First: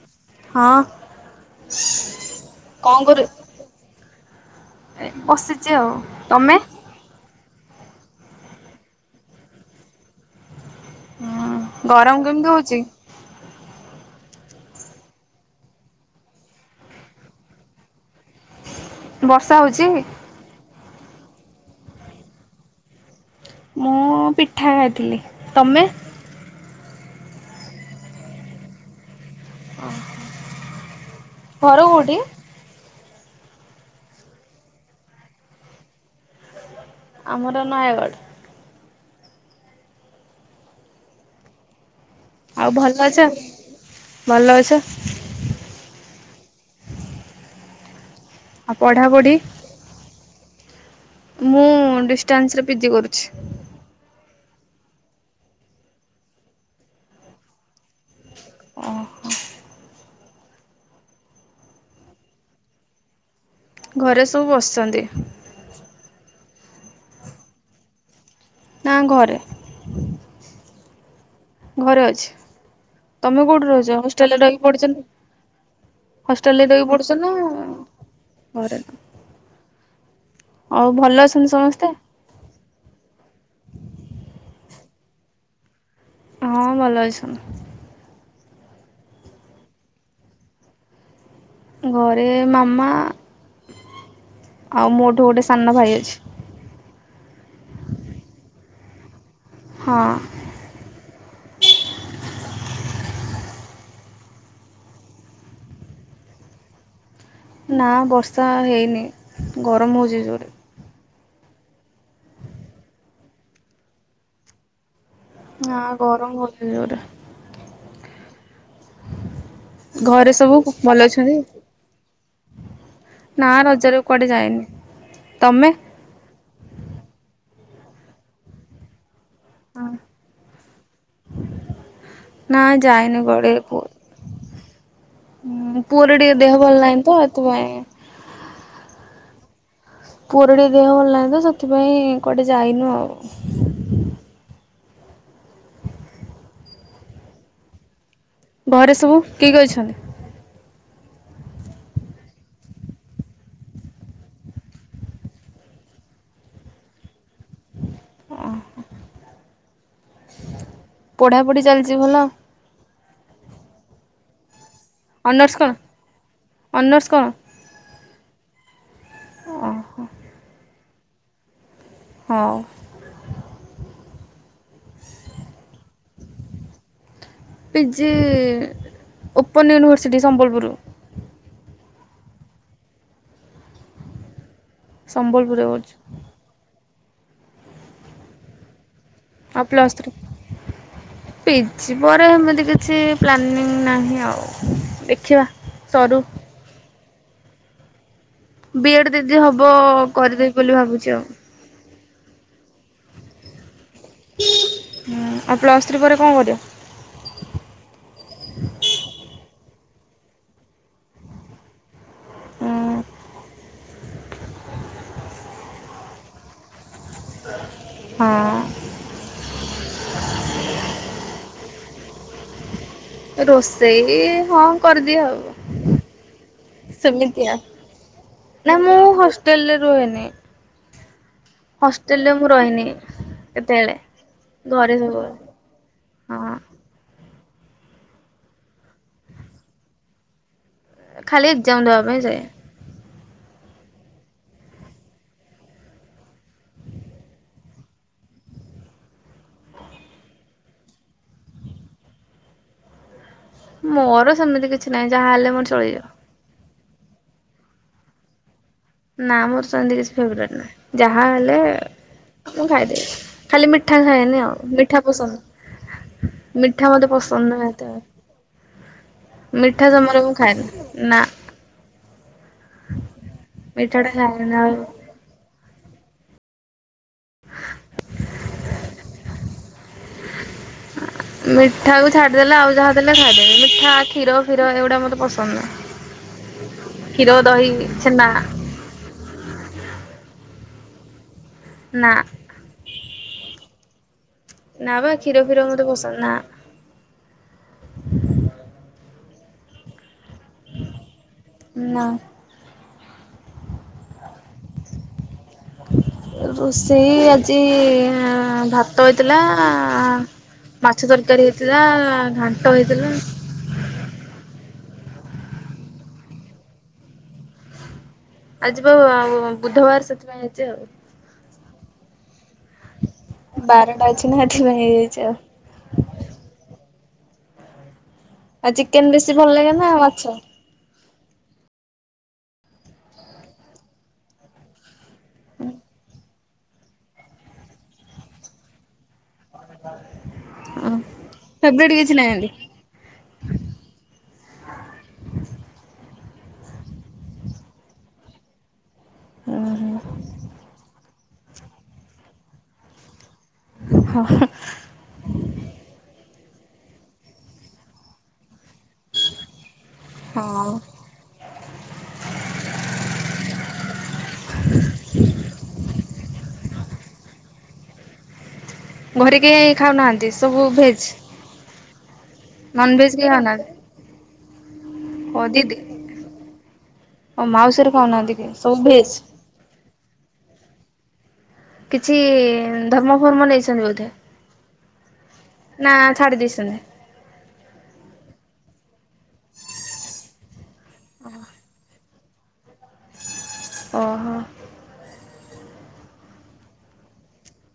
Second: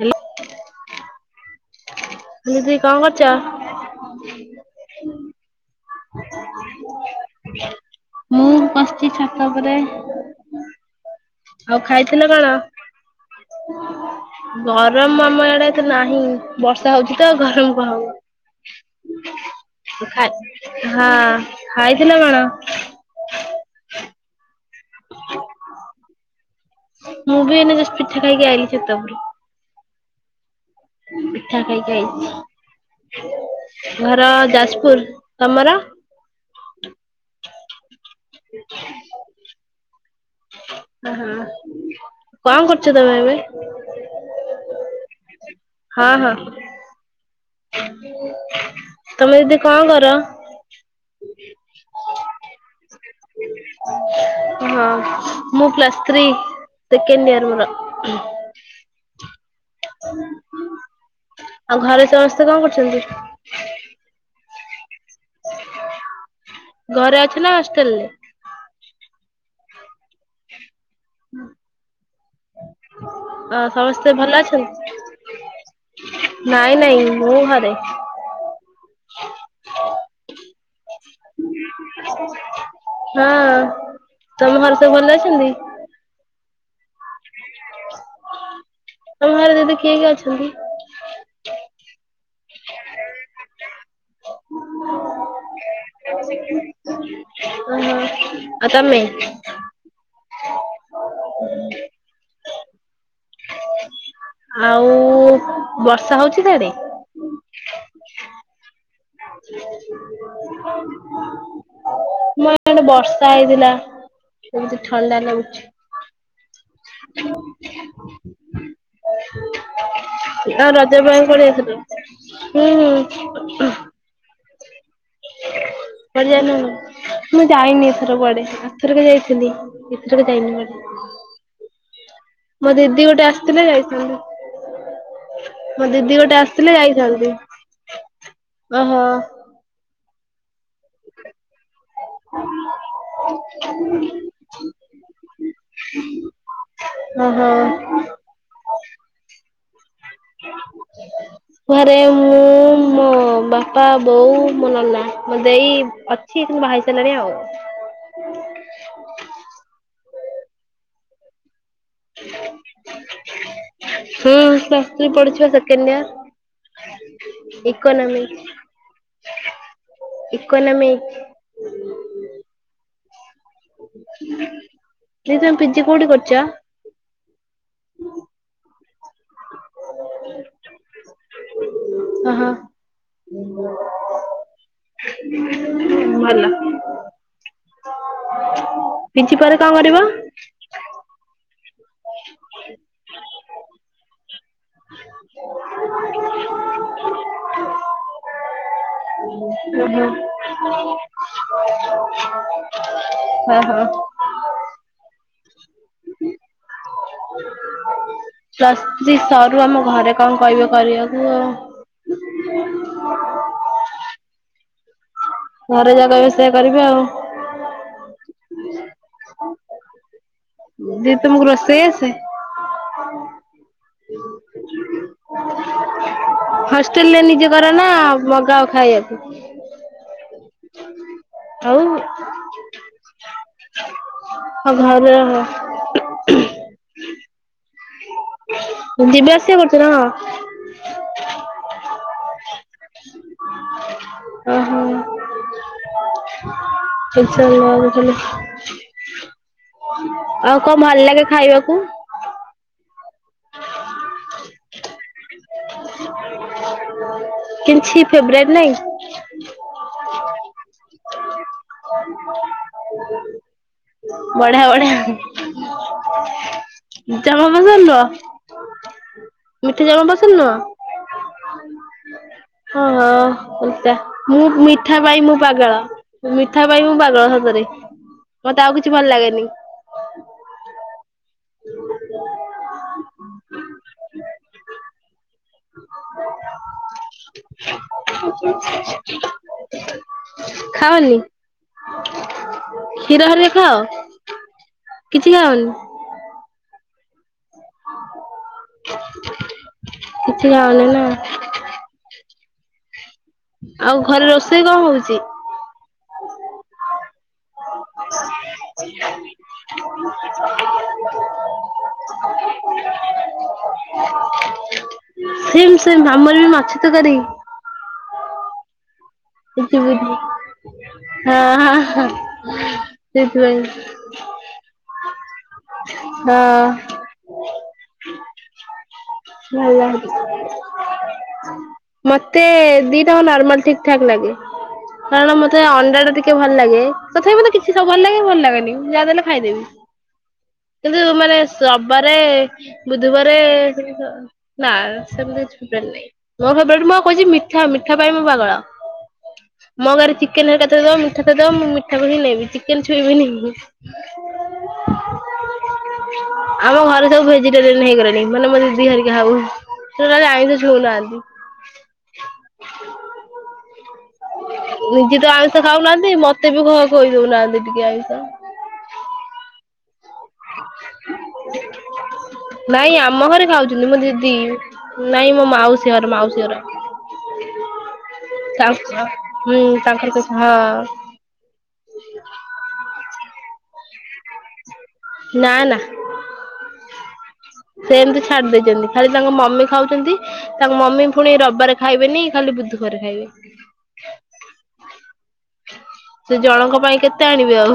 Hello ହଁ। ଦିଦି କଣ କରୁଛ? କରୁ? ବସିଛି ଆଉ ତମେ? ମୁଁ ବସିଛି ଛାତ ଉପରେ। ଆଉ ଗରମ ଖାଇଥିଲେ କେମିତି କଣ? ହଉଛି? ଗରମ ଆମ ଏଡେ ତ ନାହିଁ, ବର୍ଷା ହଉଛି ତ ଆଉ ଗରମ କଣ ହବ? ବର୍ଷା ହଉଚି। ଖା ହଁ ଖାଇଥିଲେ କଣ? ମୁଁ ପିଠା ଖାଇଥିଲି ।ତମେ? ମୁଁ ବି ଏଇନା ଜଷ୍ଟ ପିଠା ଖାଇକି ଆଇଲି ଛାତ ଉପରକୁ। ପିଠା ଘର କୋଉଠି? ଖାଇକିଆଇଛି। ଘର ଯାଜପୁର। ତମର? ମୋର ନୟାଗଡ଼। ହଁ। [inaudible] ଆଉ ଭଲ ଅଛ । ଭଲ ଅଛ। ହଁ ହଁ। ଆଉ ପଢ଼ାପଢ଼ି? ତମେ ଯଦି କଣ କର? ମୁଁ ଡିଷ୍ଟାନ୍ସରେ ପିଜି କରୁଛି। ହଁ, ମୁଁ ପ୍ଲସ୍ ଥ୍ରୀ, ସେକେଣ୍ଡ ଇୟର ମୋର। [inaudible] ଆଉ ଘରେ ସମସ୍ତେ କଣ କରୁଛନ୍ତି? ଘରେ ସବୁ ବସିଛନ୍ତି। ଘରେ ଅଛି ନା ହଷ୍ଟେଲରେ। ନା ଘରେ। ଘରେ ଅଛି, ତମେ ଅ କୋଉଠି ରହୁଛ ସମସ୍ତେ ଭଲ ହଷ୍ଟେଲରେ ରହି ପଢୁଚ ଅଛନ୍ତି? ନା, ହଷ୍ଟେଲରେ ନାଇଁ ରହି ନାଇଁ ପଢୁଚ ମୁଁ ନା ଘରେ ଘରେ। ଆଉ ଭଲ ଅଛନ୍ତି ସମସ୍ତେ। ହଁ, ତମ ଘରେ ସବୁ ଭଲ ଅଛନ୍ତି। ହଁ, ଭଲ ଅଛନ୍ତି। ତମ ଘରେ ଦିଦି କିଏ କିଏ ଅଛନ୍ତି? ଘରେ ମାମା ଆଉ ମୋଠୁ ଗୋଟେ ସାନ ଭାଇ ଅଛି। ଓହୋ ଆଉ ତମେ । ହଁ। ଆଉ ବର୍ଷା ହଉଛି ସାଡେ। ନା, ବର୍ଷା ହେଇନି। ଗରମ ହେଉଛି ଜୋରେ। ଆମ ୟାଡେ ବର୍ଷା ହେଇଥିଲା। ଥଣ୍ଡା ଲାଗୁଛି। ନା ଗରମ ହଉଛି ଜୋରେ। ଘରେ ସବୁ ଆଉ ରଜ ଭଲ ଅଛନ୍ତି? ପାଇଁକୁଆଡେ ଯାଇଥିଲୁ ହୁଁ ନା ହୁଁ। ରଜରେ କୁଆଡେ ଯାଇନି। ତମେ। [inaudible] ମୁଁ ଯାଇନି ଏଥର କୁଆଡେ ଆରଥରକ ଯାଇଥିଲି। ଏଥର ଯାଇନି କୁଆଡେ ନା ।ମୋ ଦିଦି ଯାଇନି ଗୋଟେ କୁଆଡେ ଆସିଥିଲେ ପୁ ଯାଇଥାନ୍ତି। ମୋ ପୁଅର ଦିଦି ଟିକେ ଗୋଟେ ଦେହ ଆସିଥିଲେ ଭଲ ନାହିଁ ତ ଯାଇଥାନ୍ତି। ଏଥିପାଇଁ ଓହୋ। ପୁଅ ପୁଅର ଟିକେ ଦେହ ଭଲ ନାହିଁ। ତ ସେଥିପାଇଁ କୋଆଟେ ଯାଇନୁ ଆଉ। ହ, ହ। ଘରେ ସବୁ। କିଏ କିଏ ଅଛନ୍ତି। ଘରେ, ମୁଁ, ମୋ ବାପା, ବୋଉ ମୋ ନନା, ମୋ ଦେଇ ଅଛି। କିନ୍ତୁ ବାହାହେଇ ସାରିଲାଣି ଆଉ। ପଢା ପଢି ଚାଲି [inaudible] ହୁଁ, ତ। ପଢୁଛିପା ଅନର୍ସ କଣ? ସେକେଣ୍ଡ ଅନର୍ସ ଇୟର, କଣ? ଇକୋନମିକ, ଓହୋ ଇକୋନମିକ। ହଁ। ଦେଇ ତମେ ପିଜି କୋଉଠି କରୁଛ? ପିଜି ଓପ। ଉପନୟନ ୟନିଭର୍ସିଟି ସମ୍ବଲପୁର। ହ ହ। ସମ୍ବଲପୁରରେ ଅଛୁ। ପିଜି ପରେ କଣ କରିବ? ପି ଜ୍। ପିଜି ପରେ ଏମିତି କିଛି ପ୍ଲାନିଂ ନାହିଁ ଆଉ। ଏକ। ବି ଏଡ୍ ଦିଦି ହବ ଓହୋ କରିଦେବି ବୋଲି ଭାବୁଛି ଆଉ। ହୁଁ ହୁଁ। ହୁଁ ଆଉ ପ୍ଲସ୍ ଥ୍ରୀ ପରେ କଣ କରିଅ? ପ୍ଲସ ସ୍ତ୍ରୀ ସର୍। ୁ ଆମ ଘରେ କଣ କହିବେ କରିବାକୁ ଆଉ। ଘରେ ଯାହା କହିବେ ସେଇୟଆ କରିବି ଆଉ। ହଁ। ଦେଇ ତମକୁ ରୋଷେଇ ଆସେ। ରୋଷ ସେଇ ହଁ। ସେମିତି କରିଦିଏ ଆଉ ହଷ୍ଟେଲରେ ନିଜେ ସେମିତିଆ କର ନା ମଗାଅ ନା ମୁଁ ଖାଇବାକୁ? ହଷ୍ଟେଲରେ ରୁହେନି। ଆଉ ହଷ୍ଟେଲ ରେ ମୁଁ ରଇନି। କେତେବେଳେ ଘରେ ସବୁବେଳେ ହଁ। ଯିବା ଆସିବା କରୁଥିଲ? ଖାଲି ଏକଜାମ ଦେବା ପାଇଁ ଯାଏ। ଓହୋ [unintelligible] ଆଉ କଣ ଭଲ ଲାଗେ ଖାଇବାକୁ? ମୋର ସେମିତି କିଛି ନାହିଁ। ଯାହାହଲେ ମୋର ଚଳିଯିଵ। କିଛି ଫେବରାଇଟ୍ ନାଇଁ? ନା ମୋର ସେମତି କିଛି ଫେବରାଇଟ ନାହିଁ ଯାହା ତାହେଲେ ମୁଁ ଖାଇଦେବି। ଖାଲି ମି ମିଠା ଖାଏନି। ବଢିଆ ଆଉ ବଢିଆ ମିଠା ପସନ୍ଦ ମିଠା ମତେ ଜମା ପସନ୍ଦ ନୁହେ, ନୁହଁ ମିଠା ଜମା ଜମାରୁ ପସନ୍ଦ ମୁଁ ଖାଏନି ନା। ହଁ ହଁଟା ମିଠା ଟା ମୁଁ ଖାଏନି ଆଉ। ମିଠା ପାଇଁ ମୁଁ ପାଗଳ। ମିଠା ପାଇଁ ମୁଁ ପାଗଳ ସତରେ। ମତେ ଆଉ କିଛି ଭଲ ଲାଗେନି। ମିଠାକୁ ଛାଡିଦେଲେ ଆଉ ଯାହା ଦେଲେ ଖାଇଦେବି ମିଠା, କ୍ଷୀର କ୍ଷୀର ଏଗୁଡା ମୋତେ ପସନ୍ଦ ନୁହେଁ। କ୍ଷୀର, ଦହି, ଛେନା ଖାଅନି? ନା କ୍ଷୀର ହେରିକା ଖାଅ। [inaudible] ନା ବା କିଛି କ୍ଷୀର ଖାଅନି? ଫିର ମତେ ପସନ୍ଦ ନା। [inaudible] [inaudible] କିଛି ଖାଅନି ନା? ନା। ଆଉ ଘରେ ରୋଷେଇ କଣ ହଉଛି? ରୋଷେଇ ଆଜି ଭାତ ହୋଇଥିଲା ମାଛ ତରକାରୀ ହେଇଥିଲା, ଘାଣ୍ଟ ହେଇଥିଲା। ସେମ ସେମ ଆମର ବି ମାଛ ତରକାରୀ। ଆଜି ବା କିଛି ବୁଧବାର ବୁଝ, ସେଥିପାଇଁ ହେଇଛି ଆଉ। ହଁ ହ। [unintelligible] ବାରଟା ଅଛି ନା ଏଥି ପାଇଁ ହେଇଯାଇଛି ଆଉ । ହଁ। [unintelligible] ଆଜି କ୍ ଚିକେନ୍ ବେଶୀ ଭଲ ଲାଗେ ନା ମାଛ? ମତେ ଦିଟା ହକ ନର୍ମାଲ ଠିକ ଠାକ୍ ଲାଗେ । କାରଣ ମତେ ଅଣ୍ଡା ଟା ଟିକ୍ ମୋତେ ଭଲ ଲାଗେ ତଥାପି ମୋତେ କିଛି ସବ ଭଲ ଲାଗେ ଭଲ ଲାଗେନି ଯାହା ଦେଲେ। ଖାଇଦେବି କିନ୍ତୁ ମାନେ ଫେବରେଟ୍ କିଛି ରବବାରେ ନାହାନ୍ତି? ବୁଧବାରେ ନା ସେମତି କିଛି ଫେବରେଟ୍ ନାଇଁ, ମୋ ଫେବରେଟ୍ ମୋ କହୁଛି ମିଠା, ମିଠା ପାଇଁ ମୁଁ ପାଗଳ । ମ ଘରେ ଚିକେନ ହେରିକା ଥିବ ମୁଁ ମିଠା ଦବ ମୁଁ ମିଠାକୁ ନେବିି ଚିକେନ୍ ଛୁଇଁବିନି। ହା ହା। ଆମ ଘରେ ସବୁ ଭେଜିଟେରିୟାନ ହେଇଗଲେଣି [unintelligible] ଆଉ ସେ ଆଇଁଷ ହଁ ଛୁଉଁନାହାନ୍ତି। ନିଜେ ତ ଆଇଁଷ ଖାଉନାହାନ୍ତି ମତେ ବି ଖୁଆଇ ଦଉ ନାହାନ୍ତି। ଦିଦି ଟିକେ ଆଇଁଷ। ଘରେ କେହି ଖାଉନାହାନ୍ତି। ଏ ସବୁ ଭେଜ। ନାଇଁ ଆମ ଘରେ ଖାଉଛନ୍ତି ମୋ ଦିଦି ନାଇଁ ମୋ ଓ ଦିଦି ମାଉସୀହର ମାଉସୀହର ଓ ମାଉସୀ ଘରେ ଖାଉନାହାନ୍ତି କେହି ସବୁ ତାଙ୍କ ଭେଜ୍? ହୁଁ ତାଙ୍କର ହଁ। କିଛି ଧର୍ମଫର୍ମ ନେଇଛନ୍ତି ବୋ ଧେ ନା ନା ସେ ଏମିତି ଛାଡି ଦେବେନି। ଖାଲି ତାଙ୍କ ମମି ଖାଉଛନ୍ତି। ତାଙ୍କ ମମି ପୁଣି ରବିବାରେ ଖାଇବେ ନି ଖାଲି ବୁଧବାରେ ଖାଇବେ। ଓହୋ। ସେ ଜଣଙ୍କ ପାଇଁ କେତେ ଆଣିବେ ଆଉ।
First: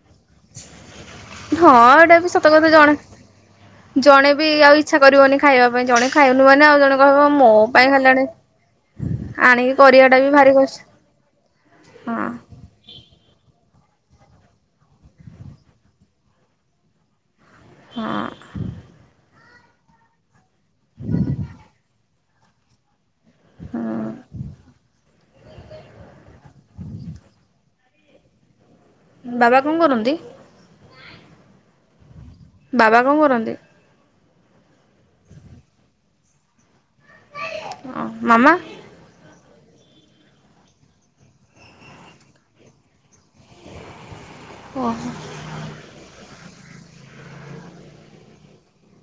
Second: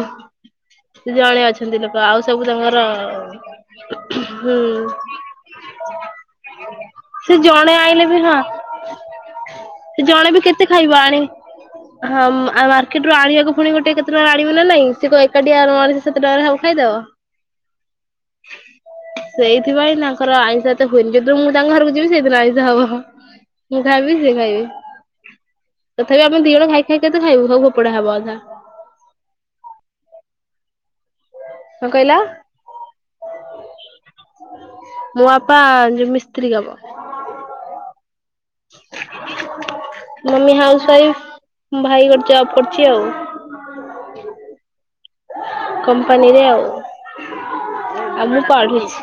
ସେ ଜଣେ ଅଛନ୍ତି ଲୋକ ଆଉ ଏଇଟା ବି ସବୁ ସତ କଥା ତାଙ୍କର ଜଣେ ଜଣେ ବି ହୁଁ। ଆଉ ଇଛା କରିବନି ଖାଇବା ପାଇଁ ଜଣେ ଖାଇନୁ ମାନେ ଆଉ ଜଣେ କହିବ ସେ ମୋ ଜଣେ ପାଇଁ ଆଇଲେ ବି ଖାଇଲାଣି ହଁ ଆଣିକି ସେ କରିବା ଟା ଜଣେ ବି ଭାରି କେତେ କଷ୍ଟ ଖାଇବ ଆଣି ହଁ। ଆଉ ମାର୍କେଟ ରୁ ଆଣିବାକୁ ପୁଣି ଗୋଟେ କେତେଟଙ୍କା ଆଣିବ ନା ନାଇଁ ସେ ଏକାଠି ଆଣ ସେତ ଟଙ୍କାରେ ହଉ। ଖାଇଦବ। ହଁ। ସେଇଥିପାଇଁ ତାଙ୍କର ଆଇଁ ଷ ଏତେ ହୁଏନି ଯେବେ ମୁଁ ତାଙ୍କ ଘରକୁ ଯିବି ସେଇଦିନ ଆଇଁଷ ହବ। ମୁଁ ହଁ। ଖାଇବି ସେ ଖାଇବେ। ତଥାପି ଆମେ ଦି ଜଣ ଖାଇ ଖାଇ କେତେ ଖାଇବୁ ସବୁ ଫୋପଡା ହବ ଅଧା। ବାବା କଣ କରନ୍ତି? କଣ କହିଲ? ବାବା କଣ କରନ୍ତି? ମୋ ବାପା ଯ ମିସ୍ତ୍ରୀ କାମ ହଁ। ମାମା? ମମି ହାଉସ ୱାଇଫ୍, ଭାଇ ଗୋଟେ ଜବ୍ କରୁଛି ଆଉ। ଓହୋ। କମ୍ପାନୀରେ ଆଉ [inaudible] ଆଉ ମୁଁ ପଢୁଛି। [inaudible]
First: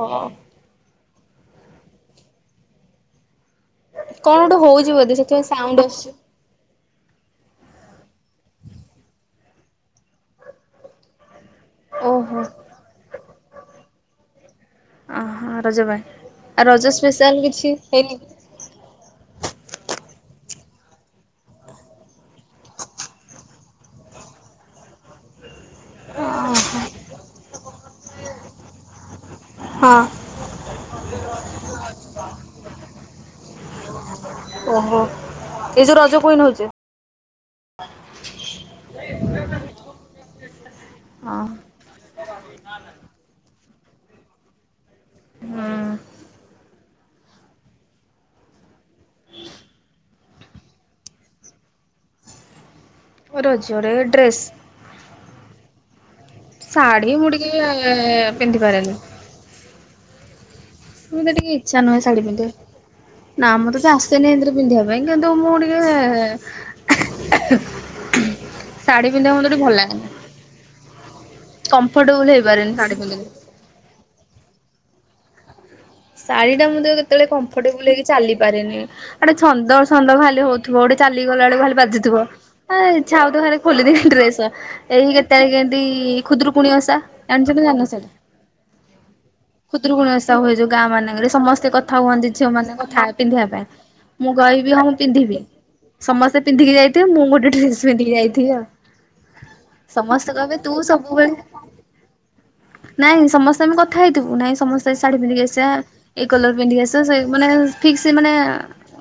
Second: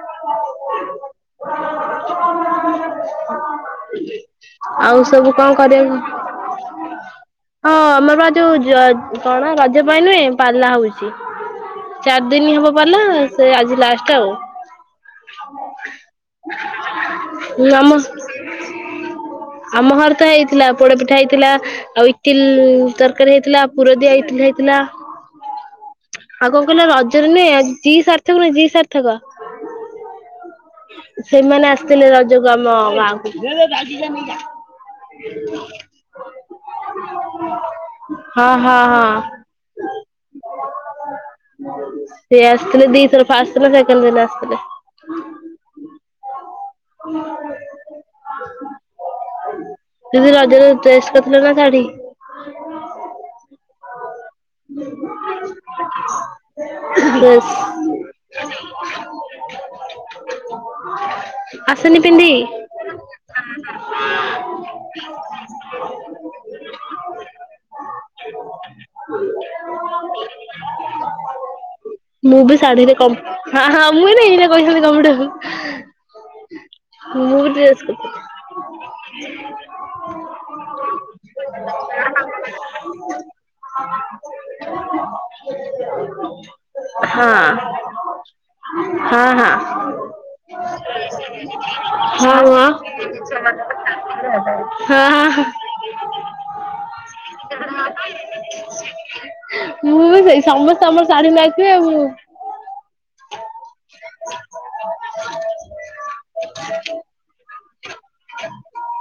ହଉ କଣ ଗୋଟେ [inaudible] ହଉଛି ଆଉ ବୋଧେ ସବୁ ସେଥିପାଇଁ କଣ ସାଉଣ୍ଡ କରିବା ଆସୁଛି କୁ ହଁ ଆମର ପା ଯୋଉ ଯ କଣ ରଜ ପାଇଁ ନୁହେଁ ପାଲା ହଉଚି। ଚାରି ଦିନ ଓହୋ। ହବ ପାଲା। ସେ ଆଜି ଲାଷ୍ଟ ଆଉ। ଓହୋ ରଜ ପାଇଁ ଆଉ ରଜ ସ୍ପେଶାଲ କିଛି ଆମ ହେଇନି [inaudible] ଆମ ଘର ତ ହେଇଥିଲା ପୋଡପିଠା ହେଇଥିଲା ଆଉ ଇଟିଲି ତରକାରୀ ହେଇଥିଲା ପୁରଦିଆ ଇଟିଲ ହେଇଥିଲା। ଆଉ କଣ କହିଲ ରଜରେ ନୁହେ ଜି ସାର୍ଥକ [unintelligible] ଜି ସାର୍ଥକ। ହଁ। ସେଇମାନେ ଆସିଥିଲେ ରଜକୁ ଆମ ଗାଁକୁ। [inaudible] ହଁ ହଁ ଓହୋ। ଏଇ ଯୋଉ ରଜ କୁଇନ ହଉଛେ ହଁ ହଁ ସେ ଆସିଥିଲେ ଦିଇଥର ଫା ସାଇକଲ ଦିନ ଆସଥିଲେ। ହଁ। [inaudible] ଦିଦି ରଜରେ ଡ୍ରେସ୍ କରିଥିଲ ନା ଶାଢୀ? ରଜରେ ଡ୍ରେସ୍। ଶାଢୀ ମୁଁ ଡ୍ରେସ୍ ଟିକେ ପିନ୍ଧି ପାରେନି। [inaudible] ମୁ ତ ଟିକେ ଇଚ୍ଛା ନୁହେଁ ଆସନି ଶାଢୀ ପିନ୍ଧି। ପିନ୍ଧିବେ ନା ମୁଁ ତ ଆସେନି ଏଥିରେ ପିନ୍ଧିବା ପାଇଁ କିନ୍ତୁ ମୁଁ ଟିକେ [inaudible] ଶାଢୀ ଟ ଭଲ [inaudible] ମୁଁ କଫର୍ଟବୁଲ ବି ହେଇପାରନି ଶାଢୀରେ ଶାଢୀ କମ୍ ପନ୍ଧ ହଁ ହଁ ମୁଁ ଏଇନା [unintelligible] ଶାଢୀଟା ମୁଁ ତ କେତେବେଳେ ମୁଁ ବି ଡ୍ରେସ କମ୍ଫର୍ଟେବୁଲ ହେଇକି କରିଥିଲି ଚାଲି ପାରିନି ଆଡେ ଛନ୍ଦ ଛନ୍ଦ ଖାଲି ହଉଥିବ ଗୋଟେ ଚାଲିଗଲା ବଡେ ଭାଲି ବାଜିଥିବ ଇଚ୍ଛା ହୋଉଥି ଖୋଲିଦି ଡ୍ରେସ ଏଇ କେତେବେଳେ କେଏନ୍ତି ଖୁଦରୁକୁୁଣି ଓସା ଜାଣିଛନ୍ତି ହଁ ଜାନ ସେଇଟା ହଁ ହଁ। ଖୁଦରୁକୁୁଣି ଓସା ଯୋଉ ଗାଁ ମାନଙ୍କରେ ସମସ୍ତେ କଥା ହୁହନ୍ତି ହଁ ହଁ। ଝିଅମାନେ କଥା ପିନ୍ଧିବା ପାଇଁ ମୁଁ କହିବି ହଁ ପିନ୍ଧିବି, ସମସ୍ତେ ପିନ୍ଧିକି ଯାଇଥିବେ ମୁଁ ଗୋଟେ ଡ୍ରେସ ପିନ୍ଧିକି ଯାଇି [inaudible] ମୁଁ ବି ସମସ୍ତେ ସେଇ କହିବେ ତୁ ସମସ୍ତେ ଆମର ଶାଢୀ ସବୁବେଳେ ନାଇଥିବେ ଆଉ। ନାଇଁ ସମସ୍ତେ ଆମେ କଥା ହେଇଥିବୁ ନାଇଁ ସମସ୍ତେ ଶାଢୀ ପିନ୍ଧିକି ଆସି ଏ କଲର ପିନ୍ଧିକି କି ଆସ ସେ ମାନେ ଫିକ୍ସ ମାନେ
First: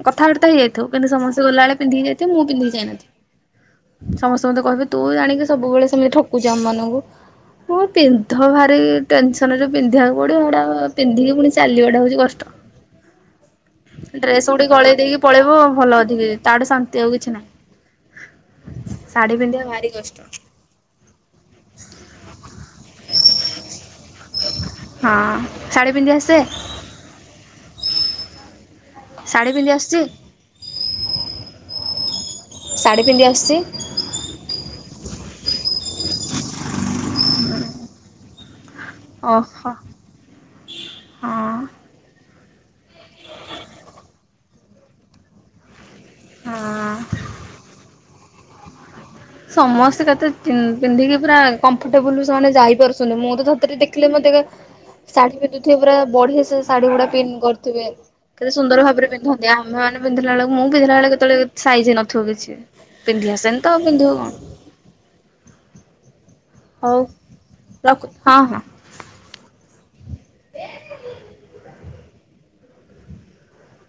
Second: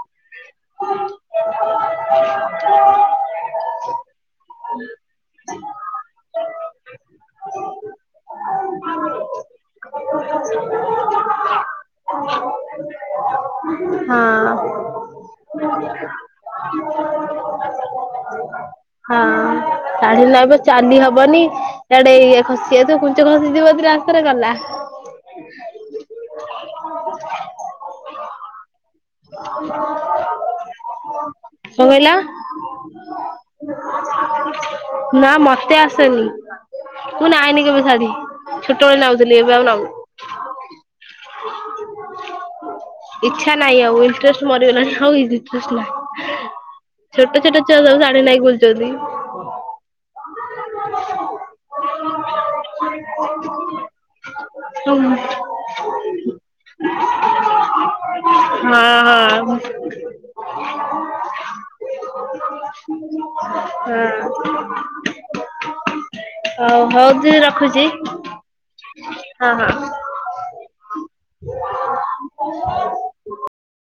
କଥାବାର୍ତ୍ତା ହେଇଯାଇଥାଉ କିନ୍ତୁ ସମସ୍ତେ ଗଲାବେଳେ ପିନ୍ଧିକି ଯାଇଥିବେ ମୁଁ ପିନ୍ଧିକି ଯାଇ ନ ଥିବି ସମସ୍ତେ ମୋତେ କହିବେ ତୁ ଜାଣିକି ସବୁବେଳେ ସେମିତି ଠକୁଛୁ ଆମ ମାନଙ୍କୁ ମୁଁ ପିନ୍ଧ ଭାରି ଟେନସନରେ ପିନ୍ଧିବାକୁ ପଡିବୁ ଏଗୁଡ଼ାକ। ପୁଣି ଚାଲିବାଟା ହଉଛି କଷ୍ଟ। ଡ୍ରେସ ହଁ ହଁ ଗୁଡିକ ଗଳେଇ ଦେଇକି ପଳେଇବ ଭଲ ଅଧିକ ତାଠୁ ଶାନ୍ତି ଆଉ କିଛି ନାହିଁ। ଶାଢ଼ୀ ପିନ୍ଧିବା ଭାରି କଷ୍ଟ। ଜାଣ ନ ଏବ ଚାଲି ହବନି ସେଆଡେ ଇ ଖସି ଯାଇଥିବ କୁଞ୍ଚ ଖସିଯିବ ରାସ୍ତାରେ ଗଲା। ହଁ ଶାଢ଼ୀ ପିନ୍ଧି ଆସେ [inaudible] [unintelligible] ଶାଢ଼ୀ ପିନ୍ଧି ଆସୁଛି? କଣ କହିଲ? ଶାଢ଼ୀ ପିନ୍ଧି ଆସୁଛି। ନା ମତେ ଆସେନି ମୁଁ ନାଇନି କେବେ ଶାଢୀ। ଛୋଟବେଳେ ନାଉଥିଲି ଏବେ ଆଉ ଓହୋ ହଁ ନାଉ। ହଁ। ଇଚ୍ଛା ନାହିଁ ଆଉ ଇଣ୍ଟେରଷ୍ଟ ମରିଗଲାଣି ଆଉ ଇଣ୍ଟେରଷ୍ଟ ନାଇଁ। ଛୋଟ ଛୋଟ ଛୁଆ ସବୁ ଶାଢୀ ନାଇଁ। ଭୁଲ ଯଦି ସମସ୍ତେ କେତେ ପିନ୍ଧିକି ପୁରା କମ୍ଫର୍ଟେବୁଲ ସେମାନେ ଯାଇପାରୁଛନ୍ତି ମୁଁ ତ ଥରେ ଦେଖିଲେ ମତେ ହଁ ଶାଢୀ ପିନ୍ଧୁଥିବେ ପୁରା ବଢିଆ ସେ ଶାଢୀ ଗୁଡା କରିଥିବେ କେତେ ସୁନ୍ଦର ଭାବରେ ପିନ୍ଧନ୍ତି ହଁ ଆମେମାନେ ପିନ୍ଧିଲା ବେଳକୁ ମୁଁ ପିନ୍ଧିଲା ବେଳେ କେତେବେଳେ ସାଇଜ ହଇ ନଥିବ କିଛି ପିନ୍ଧି ଆସେନି ତ ଆଉ [unintelligible] ପିନ୍ଧିବୁ। ହଉ ହଉ ଦି ରଖୁଛି ରଖୁ ହଁ ହଁ। ହଁ ହଁ। [unintelligible]